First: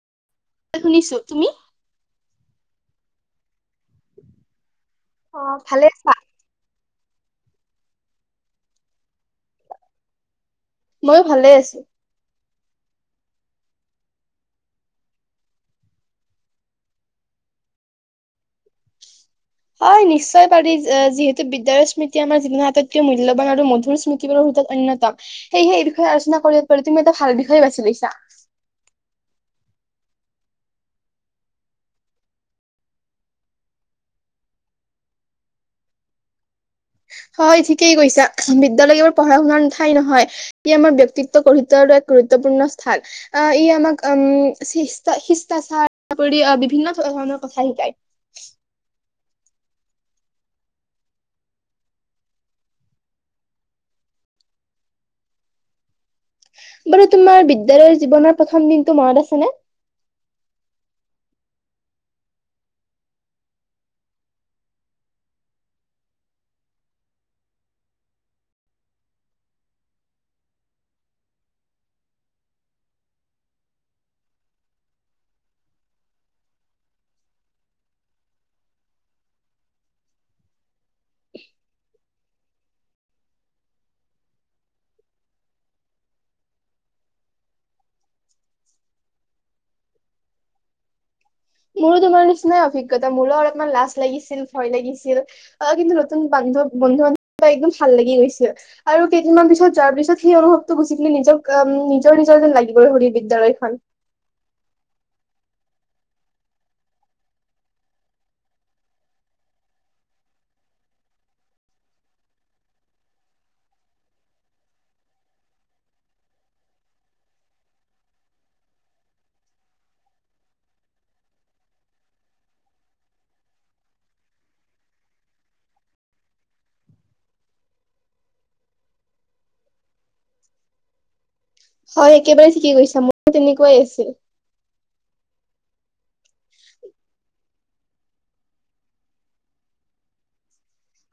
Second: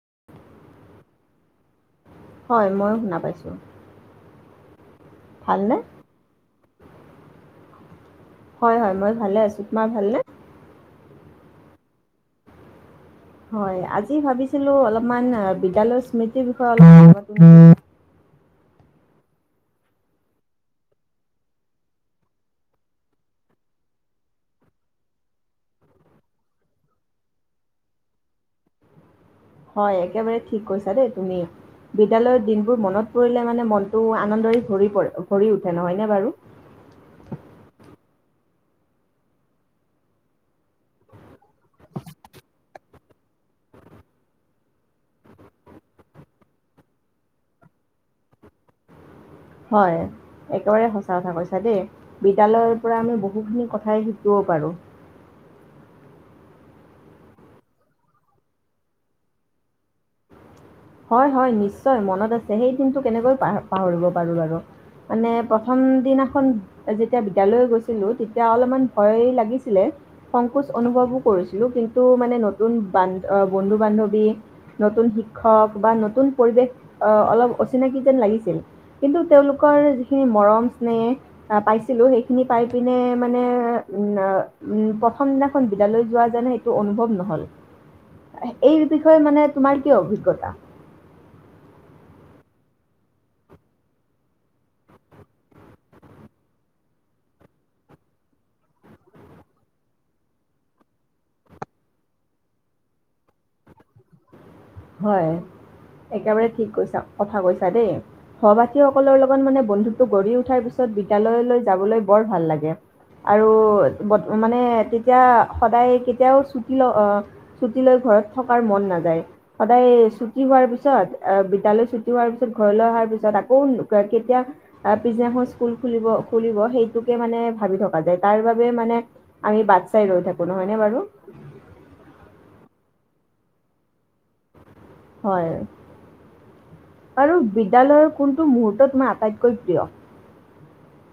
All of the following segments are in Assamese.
[inaudible] শুনিছো, তুমি? হয়, মইয়ো শুনা পাইছোঁ। অ, ভালনে? ভালে আছা? হয়, হয়, মই ভালে আছো, তোমাৰ ভালনে? ময়ো ভালে আছো। হয়, আজি ভাবিছিলো, অলপমান বিদ্যালয়ৰ স্মৃতিৰ বিষয়ে অলপ হয়, নিশ্চয় পাৰি, যিহেতু বিদ্যালয়ৰ স্মৃতি আমাৰ জীৱনৰ আটাইতকৈ মূল্যবান, আৰু মধুৰ স্মৃতিবোৰৰ ভিতৰত অন্যতম, সেয়েহে এই বিষয়ে আলোচনা কৰিব পাৰি। তুমি এটা ভাল বিষয়ে বাছি লৈছা। হয়, একেবাৰে ঠিক কৈছা দেই তুমি, বিদ্যালয়ৰ দিনবোৰ মনত পৰিলে, মানে মনটো আনন্দৰে ভৰি পৰে, ভৰি উঠে নহয়নে বাৰু। হয়, ঠিকেই কৈছা। বিদ্যালয়ৰ কেৱল পঢ়া শুনাৰ ঠাই নহয়, ই আমাৰ ব্যক্তিত্ব গঢ়ি তোলাৰ এক গুৰুত্বপূৰ্ণ স্থান। আহ, ই আমাক উম, শিষ্টাচাৰ, আহ, বিভিন্ন ধৰণৰ কথা শিকায়। হয়, একেবাৰে সঁচা কথা কৈছা দেই, বিদ্যালয়ৰ পৰা আমি বহুখিনি কথা শিকিবও পাৰো। বাৰু তোমাৰ বিদ্যালয়ৰ জীৱনৰ প্ৰথম দিনটো, মনত আছেনে? হয়, হয়, নিশ্চয় মনত আছে। সেই দিনটো কেনেকৈ পাহৰিব পাৰো, বাৰু মানে প্ৰথম দিনাখন যেতিয়া বিদ্যালয় গৈছিলো, তেতিয়া অলপমান ভয় লাগিছিলে, সংকোচ অনুভৱো কৰিছিলো, কিন্তু মানে নতুন বান, বন্ধু, বান্ধৱী নতুন শিক্ষক হওক বা নতুন পৰিৱেশ আহ, অলপ অচিনাকি যেন লাগিছিল। কিন্তু তেওঁলোকৰ যিখিনি মৰম, স্নেহ পাইছিলো, সেইখিনি পাই পিনে মানে উ, উম, প্ৰথম দিনাখন বিদ্যালয় যোৱা যেন, সেইটো অনুভৱ নহল, এই বিষয়ে মানে তোমাৰ কি অভিজ্ঞতা? আ মোৰো তোমাৰ নিচিনাই অভিজ্ঞতা। মোৰো অলপমান লাজ লাগিছিল, ভয় লাগিছিল, আহ, কিন্তু নতুন বান্ধৱ, বন্ধু, বান্ধৱ বা একদম ভাল লাগি গৈছিল, আৰু কেইদিনমান পিছত যোৱাৰ পিছত, সেই অনুভৱটো গুচি গ'লি, নিজৰ, নিজৰ নিজৰ, যেন লাগি গ'ল বিদ্যালয়খন। হয় একেবাৰে ঠিক কৈছা, কথা কৈছা দেই, সহপাঠীসকলৰ লগত মানে বন্ধুটো, গঢ়ি উঠাৰ পিছত, বিদ্যালয় যাবলৈ বৰ ভাল লাগে, আৰু মানে তেতিয়া সদায় কেতিয়াও ছুটি, ছুটি লৈ ঘৰত থকাৰ মন নাযায়। সদায় ছুটি হোৱাৰ পিছত, বিদ্যালয় ছুটি হোৱাৰ পিছত, ঘৰলৈ অহাৰ পিছত, আকৌ কেতিয়া পিছদিনা খন স্কুল খুলিব, খুলিব, সেইটোকে মানে ভাবি থকা যায়, তাৰ বাবে মানে আমি বাট চাই ৰৈ থাকো, নহয়নে বাৰু। হয়, একেবাৰে ঠিকে কৈছা মোৰ তেনেকুৱাই আছিল। হয়। আৰু বিদ্যালয়ৰ কোনটো মূহুৰ্ত তোমাৰ আটাইতকৈ প্ৰিয়।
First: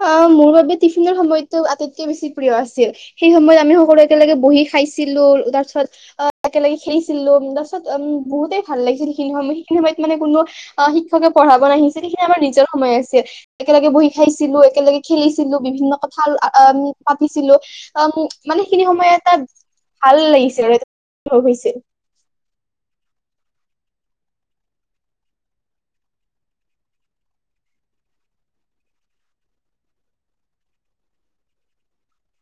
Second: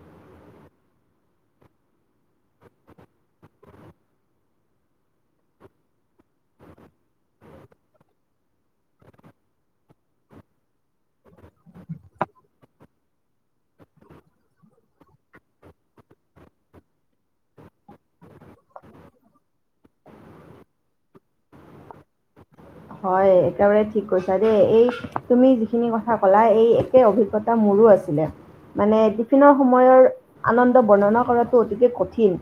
অ' মোৰ বাবে টিফিনৰ সময়টো আটাইতকে বেছি প্ৰিয় আছিল সেই সময়ত আমি সকলোৱে একেলগে বহি খাইছিলো। তাৰপিছত একেলগে খেলিছিলো তাৰপিছত উম বহুতেই ভাল লাগিছিল সেইখিনি সময় সেইখিনি সময়ত মানে কোনো অ' শিক্ষকে পঢ়াব নাহিছিল, সেইখিনি আমাৰ নিজৰ সময় আছিল একেলগে বহি খাইছিল। যিবোৰ একেলগে খেলিছিলো বিভিন্ন কথা আমি পাতিছিলো আহ মানে সেইখিনি সময় এটা ভাল লাগিছিল আৰু অনুভৱ হৈছিল। হয়, একেবাৰে ঠিক কৈছা দেই, এই তুমি যিখিনি কথা ক'লা এই একে অভিজ্ঞতা মোৰো আছিলে মানে টিফিনৰ সময়ৰ আনন্দ বৰ্ণনা কৰাতটো অতিকে কঠিন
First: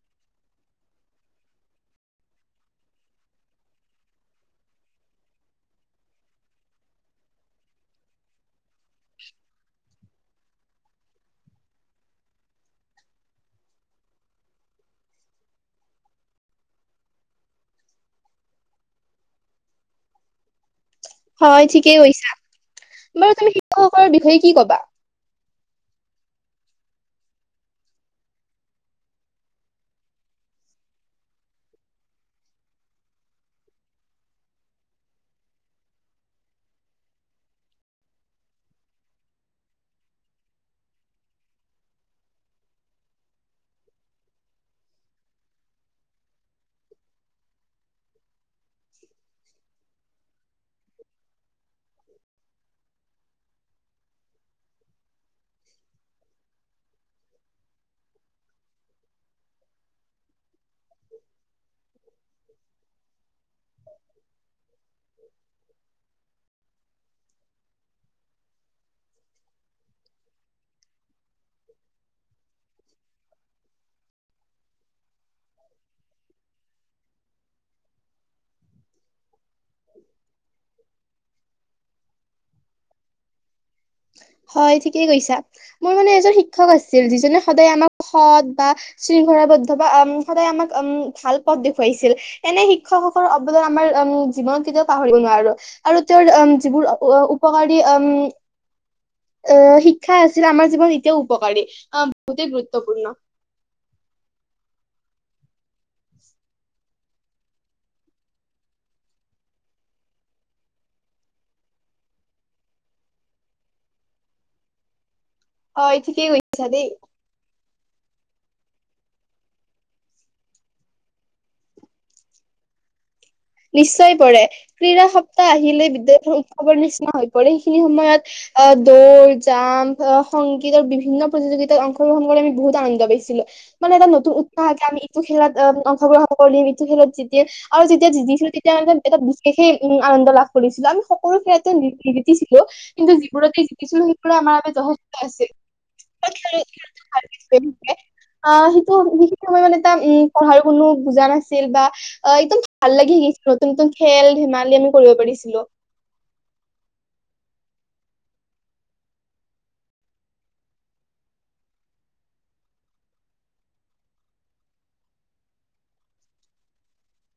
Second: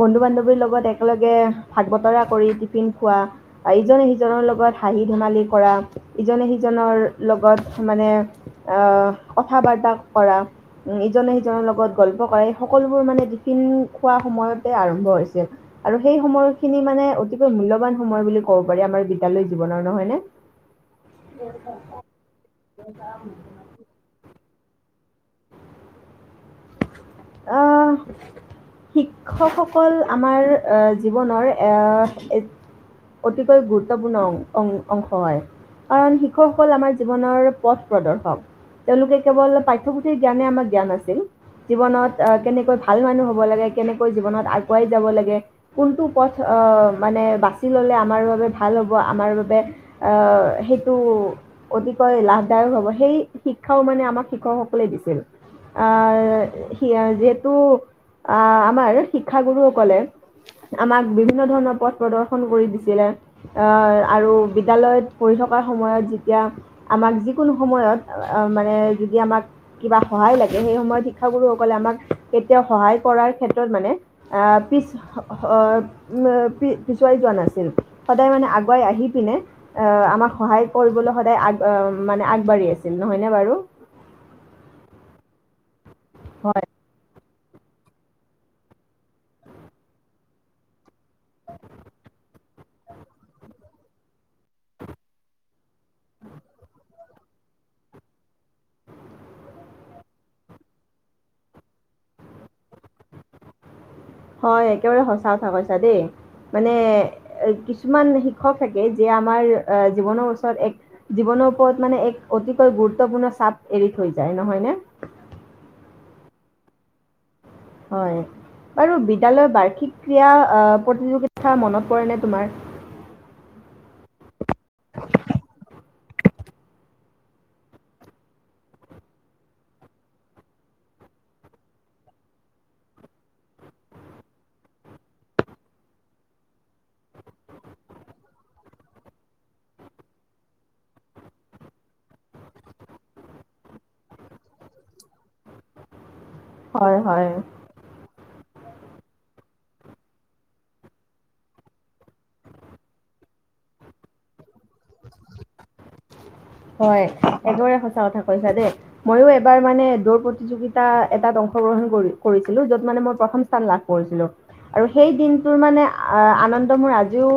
বন্ধু-বান্ধৱীৰ লগত একেলগে ভাগ- বতৰা কৰি টিফিন খোৱা বা ইজনে সিজনৰ লগত। হাঁহি-ধেমালি কৰা ইজনে সিজনৰ লগত মানে কথা- বাৰ্তা কৰা, ইজনে সিজনৰ লগত গল্প কৰা এই সকলোবোৰ মানে টিফিন খোৱা সময়তে আৰম্ভ হৈছে আৰু সেই সময়খিনি মানে অতিকৈ মূল্যবান সময় বুলি ক'ব পাৰি আমাৰ বিদ্যালয়। জীৱনৰ নহয় নে। হয়, ঠিকেই কৈছা বাৰু তুমি শিক্ষকসকলৰ বিষয়ে। কি ক'বা। আহ শিক্ষকসকল আমাৰ এ জীৱনৰ এ অতিকৈ গুৰুত্বপূৰ্ণ অংশ হয়, কাৰণ শিক্ষকসকল আমাৰ জীৱনৰ পথ প্ৰদৰ্শক। তেওঁলোকে কেৱল পাঠ্যপুথিৰ জ্ঞানে আমাক জ্ঞান নাছিল জীৱনত। আহ কেনেকৈ ভাল মানুহ হ'ব লাগে, কেনেকৈ জীৱনত আগুৱাই যাব লাগে, কোনটো পথ আহ মানে বাচি ললে আমাৰ বাবে ভাল হ'ব আমাৰ বাবে আহ সেইটো অতিকৈ লাভদায়ক হ'ব সেই। শিক্ষাও মানে আমাক শিক্ষকসকলে দিছিল আ'-। যিহেতু আহ আমাৰ শিক্ষাগুৰুসকলে। আমাক বিভিন্ন ধৰণৰ পথ প্ৰদৰ্শন কৰি দিছিলে আৰু বিদ্যালয়ত পঢ়ি থকাৰ সময়ত যেতিয়া। আমাক যিকোনো সময়ত মানে যদি আমাক কিবা সহায় লাগে সেই সময়ত শিক্ষাগুৰু। লে আমাক কেতিয়াও সহায় কৰাৰ ক্ষেত্ৰত মানে আহ পিছ উ পিছুৱাই যোৱা নাছিল সদায় মানে আগুৱাই আহি পিনে। আহ আমাক সহায় কৰিবলৈ সদায় আগ মানে আগ। বাঢ়ি আছিল নহয়নে বাৰু। হয় ঠিকেই কৈছা। মোৰ মানে এজন শিক্ষক আছিল যিজনে। সদায় আমাক সৎ বা শৃংখলাবদ্ধ বা সদায় আমাক উম ভাল পদ দেখুৱাইছিল। এনে শিক্ষকসকলৰ অৱদান আমাৰ উম জীৱনত কেতিয়াও পাহৰিব নোৱাৰো আৰু তেওঁৰ উম যিবোৰ উপকাৰী উম'। অহ শিক্ষা আছিল আমাৰ জীৱন এতিয়াও উপকাৰী বহুতেই গুৰুত্বপূৰ্ণ। হয়, একেবাৰে সঁচা কথা কৈছা দেই মানে কিছুমান শিক্ষক থাকে যে আমাৰ জীৱনৰ ওচৰত এক জীৱনৰ ওপৰত মানে এক অতিকৈ গুৰুত্বপূৰ্ণ চাপ এৰি থৈ যায় নহয় নে। অ' ঠিকেই কৈছা দেই। হয় বাৰু বিদ্যালয় বাৰ্ষিক ক্ৰিয়া প্ৰতিযোগিতা মনত পৰেনে তোমাৰ। নিশ্চয় পৰে ক্ৰীড়া সপ্তাহ আহিলে বিদ্যালয় উৎসৱৰ নিশ্চয়। হৈ পৰে সেইখিনি সময়ত আহ দৌৰ জাম্প, সংগীত আৰু বিভিন্ন প্ৰতিযোগিতাত অংশগ্ৰহণ কৰি আমি বহুত আনন্দ পাইছিলো মানে এটা নতুন উৎসাহে আমি ইটো খেলত অংশগ্ৰহণ কৰিম ইটো খেলত জিকিম আৰু যেতিয়া। তেতিয়া মানে এটা বিশেষে উম আনন্দ লাভ কৰিছিলো। আমি সকলো খেলতে জিকিছিলো, কিন্তু যিবোৰতে জিকিছিলো সেইবোৰে আমাৰ বাবে যথেষ্ট আছিল। হয়, হয়। অ সেইটো সেইখিনি সময় মানে ত উম পঢ়াৰ কোনো বুজা নাছিল বা অ একদম ভাল লাগি গেচি নতুন-নতুন খেল ধেমালি আমি কৰিব পাৰিছিলো। হয়, একদৰে সঁচা কথা কৈছা দেই। ময়ো এবাৰ মানে দৌৰ প্ৰতিযোগিতা এটাত অংশগ্ৰহণ কৰি কৰিছিলো, যত মানে মই প্ৰথম স্থান লাভ কৰিছিলো আৰু সেই দিনটোৰ মানে আনন্দ মোৰ আজিও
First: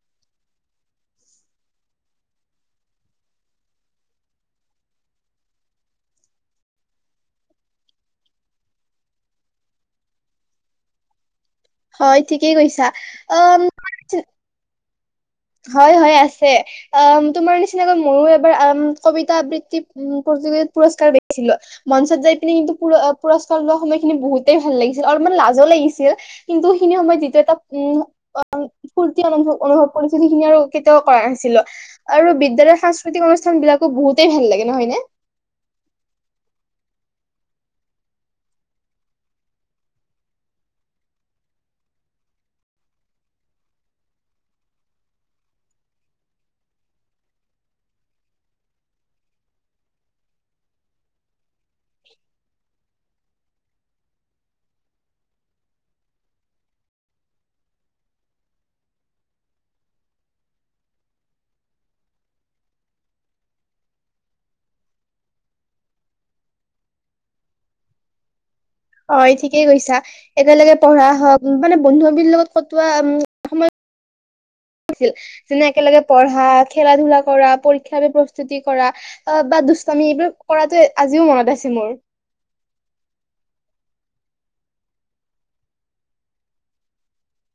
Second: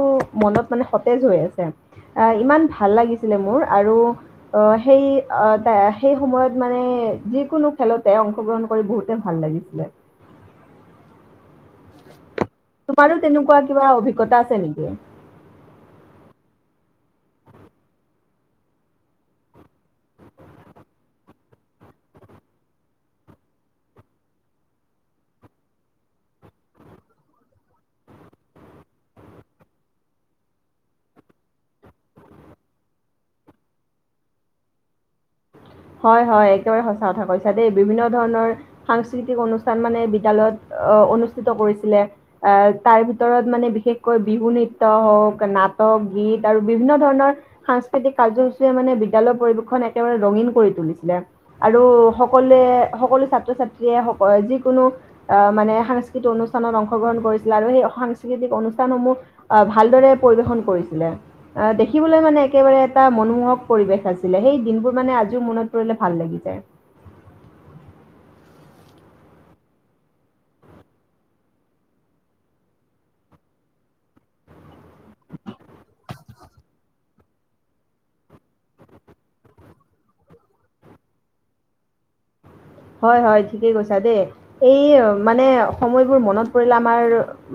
মনত মানে সতেজ হৈ আছে। আহ ইমান ভাল লাগিছিলে মোৰ আৰু অ সেই সেই সময়ত মানে যিকোনো খেলতে অংশগ্ৰহণ কৰি বহুতে ভাল লাগিছিল। হয়। ঠিকেই কৈছা তোমাৰো তেনেকুৱা অম কিবা অভিজ্ঞতা আছে নেকি? হয়, হয় আছে। অ তোমাৰ নিচিনাকৈ মইয়ো এবাৰ কবিতা আবৃত্তি উ প্ৰতিযোগিতাত পুৰস্কাৰ পাই। মঞ্চত যাই পিনে কিন্তু পুৰ ও পুৰস্কাৰ লোৱা সময়খিনি বহুতেই ভাল লাগিছিল আৰু মানে লাজো লাগিছিল। কিন্তু সেইখিনি সময়ত যিটো এটা উ ফূৰ্তি অনুভৱ অনুভৱ পৰিস্থিতি খিনি আৰু কেতিয়াও কৰা নাছিলো আৰু বিদ্যালয়ৰ সাংস্কৃতিক অনুষ্ঠান বিলাকো বহুতেই ভাল লাগে, নহয় নে? হয়, হয়। একেবাৰে সচাঁ কথা কৈছা দেই। বিভিন্ন ধৰণৰ সাংস্কৃতিক অনুষ্ঠান মানে বিদ্যালয়ত অ অনুষ্ঠিত কৰিছিলে। এ তাৰ ভিতৰত মানে বিশেষকৈ বিহু নৃত্য হওক, নাটক, গীত আৰু বিভিন্ন ধৰণৰ সাংস্কৃতিক কাৰ্যসূচীৰে মানে বিদ্যালয় পৰিৱেশ খন একেবাৰে ৰঙীন কৰি তুলিছিলে আৰু সকলোৱে সকলো ছাত্ৰ-ছাত্ৰীয়ে স যিকোনো অ মানে সাংস্কৃতিক অনুষ্ঠানত অংশগ্ৰহণ কৰিছিলে আৰু সেই সাংস্কৃতিক অনুষ্ঠানসমূহ আহ ভালদৰে পৰিৱেশন কৰিছিলে। আ দেখিবলৈ মানে একেবাৰে এটা মনোমোহক পৰিৱেশ আছিলে। সেই দিনবোৰ মানে আজ এতিয়াও মনত পৰিলে ভাল লাগি যায়। হয় ঠিকেই কৈছা। একেলগে পঢ়া হওক মানে বন্ধু-বান্ধৱী লগত কটোৱা উ সময় আছিল। যেনে একেলগে পঢ়া, খেলা-ধূলা কৰা, পৰীক্ষালৈ প্ৰস্তুতি কৰা অ বা দুস্তামী এইবোৰ কৰাটো আজিও মনত আছে মোৰ। হয়, হয় ঠিকেই কৈছা দেই। এই মানে সময়বোৰ মনত পৰিলে আমাৰ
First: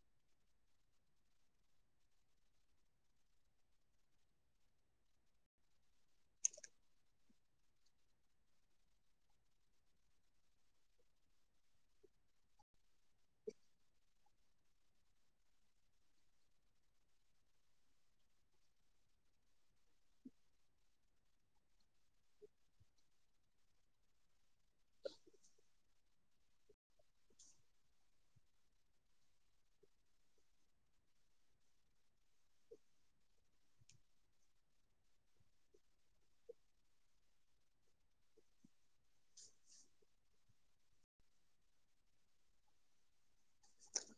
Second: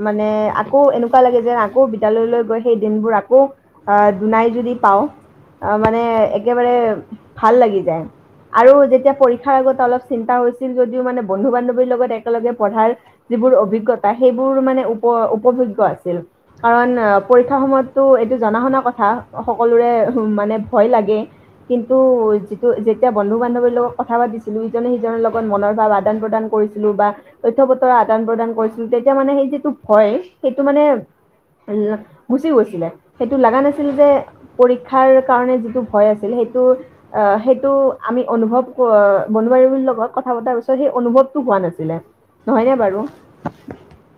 মানে আকৌ এনেকুৱা লাগে যেন আকৌ বিদ্যালয়লৈ গৈ সেই দিনবোৰ আকৌ আ দুনাই যদি পাওঁ, অ মানে একেবাৰে ভাল লাগি যায়। আৰু যেতিয়া পৰীক্ষাৰ আগত অলপ চিন্তা হৈছিল যদিও মানে বন্ধু-বান্ধৱীৰ লগত একেলগে পঢ়াৰ যিবোৰ অভিজ্ঞতা, সেইবোৰ মানে উপ উপভোগ্য আছিল। কাৰণ পৰীক্ষাৰ সময়তটো এইটো জনা শুনা কথা। সকলোৰে মানে ভয় লাগে কিন্তু যিটো যেতিয়া বন্ধু-বান্ধৱীৰ লগত কথা পাতিছিলো ইজনে সিজনৰ লগত মনৰ ভাৱ আদান-প্ৰদান কৰিছিলো বা তথ্য পত্ৰ আদান-প্ৰদান কৰিছিলো। তেতিয়া মানে সেই যিটো ভয় সেইটো মানে গুচি গৈছিলে। সেইটো লাগা নাছিল যে পৰীক্ষাৰ কাৰণে যিটো ভয় আছিল, সেইটো আহ সেইটো আমি অনুভৱ কৰ অ বন্ধু বান্ধৱীৰ লগত কথা পতাৰ পিছত সেই অনুভৱতটো হোৱা নাছিলে নহয়নে বাৰু?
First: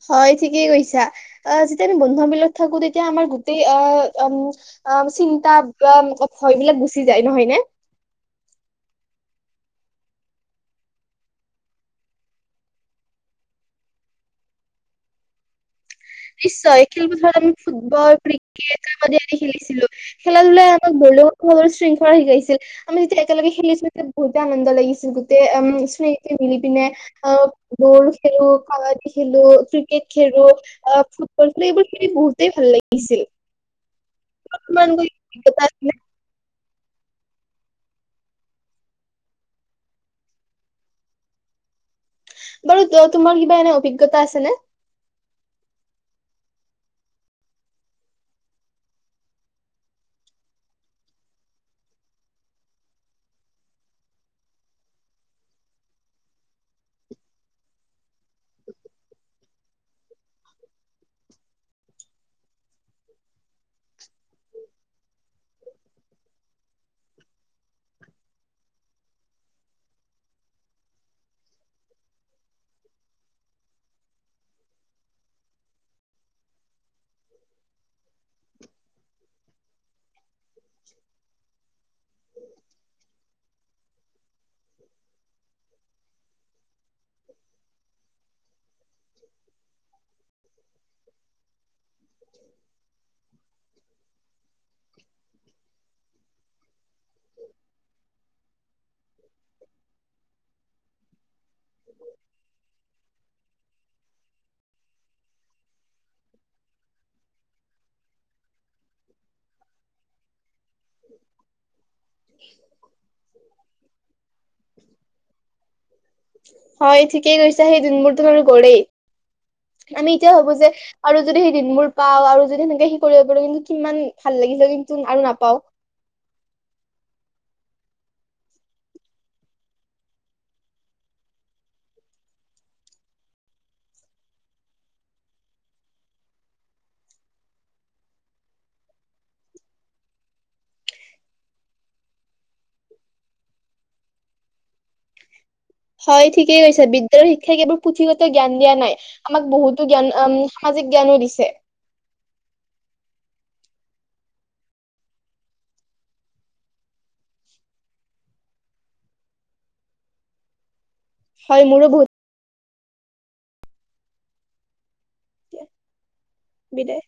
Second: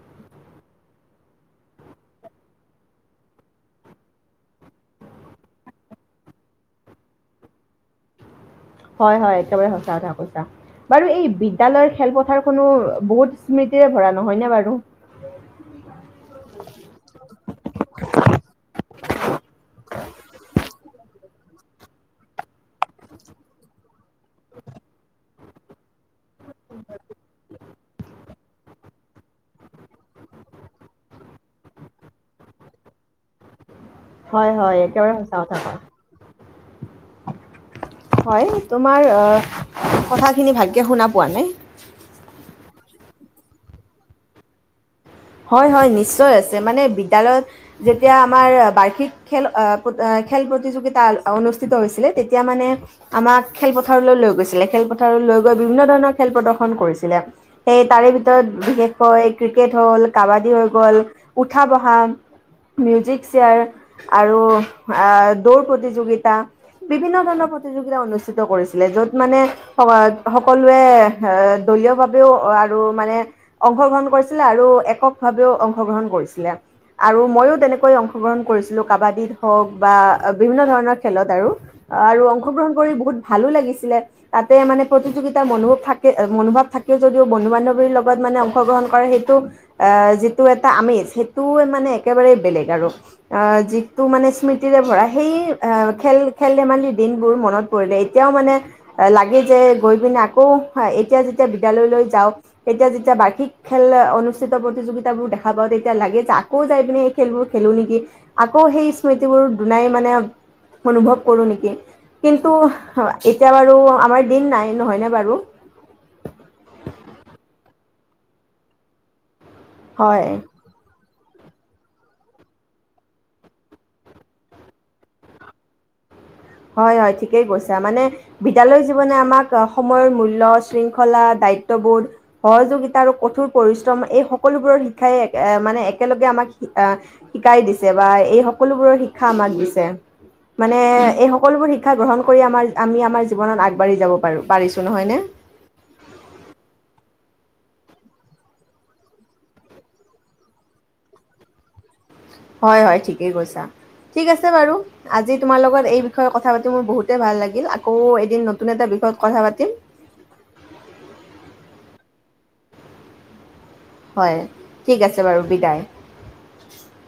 হয় ঠিকেই কৈছা। আ যেতিয়া আমি বন্ধু বিলত থাকো তেতিয়া আমাৰ গোটেই আহ ও আম চিন্তা বা ভয় বিলাক গুচি যায়। নহয় নে? হয়, হয়। একেবাৰে সঁচা কথা কৈছা। বাৰু এই বিদ্যালয়ৰ খেলপথাৰ খনো বহুত স্মৃতিৰে ভৰা, নহয়নে বাৰু? নিশ্চয় খেলপথাৰত আমি ফুটবল, ক্ৰিকেট, কাবাডী আদি খেলিছিলো। খেলা ধূলাই আমাক ব শৃংখলা শিকাইছিল। আমি যেতিয়া একেলগে খেলিছিলো যেতিয়া বহুতে আনন্দ লাগিছিল, গোতেই উম স্মৃ মিলিপিনে অ বল খেলো, কাবাডী খেলো, ক্ৰিকেট খেলো অ, ফুটবল ফে এইবোৰ খেলি বহুতেই ভাল লাগিছিল। হয়, হয়। তোমালোকৰ একেবাৰে সঁচা অভিজ্ঞতা কথা আছেনে? কৈ হয়। তোমাৰ কথাখিনি ভালকে শুনা পোৱা নাই। বাৰু তোমাৰ কিবা এনে অভিজ্ঞতা আছেনে? হয়, হয়। নিশ্চয় আছে, মানে বিদ্যালয়ত যেতিয়া আমাৰ বাৰ্ষিক খেল খেল প্ৰতিযোগিতা অনুষ্ঠিত হৈছিলে তেতিয়া মানে আমাক খেলপথাৰলৈ লৈ গৈছিলে। খেলপথাৰলৈ লৈ গৈ বিভিন্ন ধৰণৰ খেল প্ৰদৰ্শন কৰিছিলে। সেই তাৰে ভিতৰত বিশেষকৈ ক্ৰিকেট হ'ল কাবাডী হৈ গল, উঠা-বহা, মিউজিক চেয়াৰ আৰু আ দৌৰ প্ৰতিযোগিতা বিভিন্ন ধৰণৰ প্ৰতিযোগিতা অনুষ্ঠিত কৰিছিলে, য'ত মানে সকলোৱে অ দলীয়ভাৱেও আৰু মানে অংশগ্ৰহণ কৰিছিল আৰু এক এককভাৱেও অংশগ্ৰহণ কৰিছিলে আৰু ময়ো তেনেকৈ অংশগ্ৰহণ কৰিছিলো কাবাডিত হওঁক বা বিভিন্ন ধৰণৰ খেলত আৰু। আৰু অংশগ্ৰহণ কৰি বহুত ভালো লাগিছিলে। তাতে মানে প্ৰতিযোগিতাৰ মনোভ থাকে মনোভাৱ থাকে যদিও বন্ধু-বান্ধৱীৰ লগত মানে অংশগ্ৰহণ কৰে সেইটো আ যিটো এটা আমেজ সেইটো মানে একেবাৰেই বেলেগ আৰু। আহ যিটো মানে স্মৃতিৰে ভৰা সেই খেল, খেল ধেমালি দিনবোৰ মনত পৰিলে এতিয়াও মানে লাগে যে গৈ পিনে আকৌ এতিয়া যেতিয়া বিদ্যালয়লৈ যাওঁ, তেতিয়া যেতিয়া বাৰ্ষিক খে খেল অনুচ যোগিতা, প্ৰতিযোগিতাবোৰ দেখা পাওঁ তেতিয়া লাগে যে আকৌ যাই পিনে সেই খেলবোৰ খেলো নেকি। আকৌ সেই স্মৃতিবোৰ দুনাই মানে অনুভৱ কৰো নেকি? কিন্তু এতিয়া বা‌ৰু আমাৰ দিন নাই নহয়নে বাৰু? দিন [unintelligible] বাৰু গলেই। আমি হয় এতিয়াও ভাবো যে আৰু যদি সেই দিনবোৰ পাওঁ আৰু যদি সেনেকে সেই কৰিব পাৰো। কিন্তু কিমান ভাল লাগিল কিন্তু আৰু নাপাও। হয়, হয় ঠিকেই কৈছা। মানে বিদ্যালয় জীৱনে আমাক সময়ৰ মূল্য, শৃংখলা, দায়িত্ববোধ, সহযোগিতা আৰু কঠোৰ পৰিশ্ৰম এই সকলোবোৰৰ শিক্ষাই মানে একেলগে আমাক আহ শিকাই দিছে বা এই সকলোবোৰৰ শিক্ষা আমাক দিছে। মানে এই সক সকলোবোৰ শিক্ষা গ্ৰহণ কৰি আমাৰ আমি আমাৰ জীৱনত আগবাঢ়ি যাব পাৰো। পাৰিছো, নহয় নে? হয়, ঠিকেই কৈছে। বিদ্যালয়ৰ শিক্ষাই কেৱল পুথিগত জ্ঞান দিয়া নাই। আমাক বহুতো জ্ঞান আ সামাজিক জ্ঞানো দিছে। হয় হয় থিকে কৈছা থিক আছে বাৰু আজি তোমাৰ লগত এই বিষয়ে কথা পাতি মোৰ বহোতে লাগিল আকৌ এদিন নতুন এটা বিষয়ত কথা পাতিম হয় মোৰো বহুত হয় ঠিক আছে বাৰু বিদায় বিদায়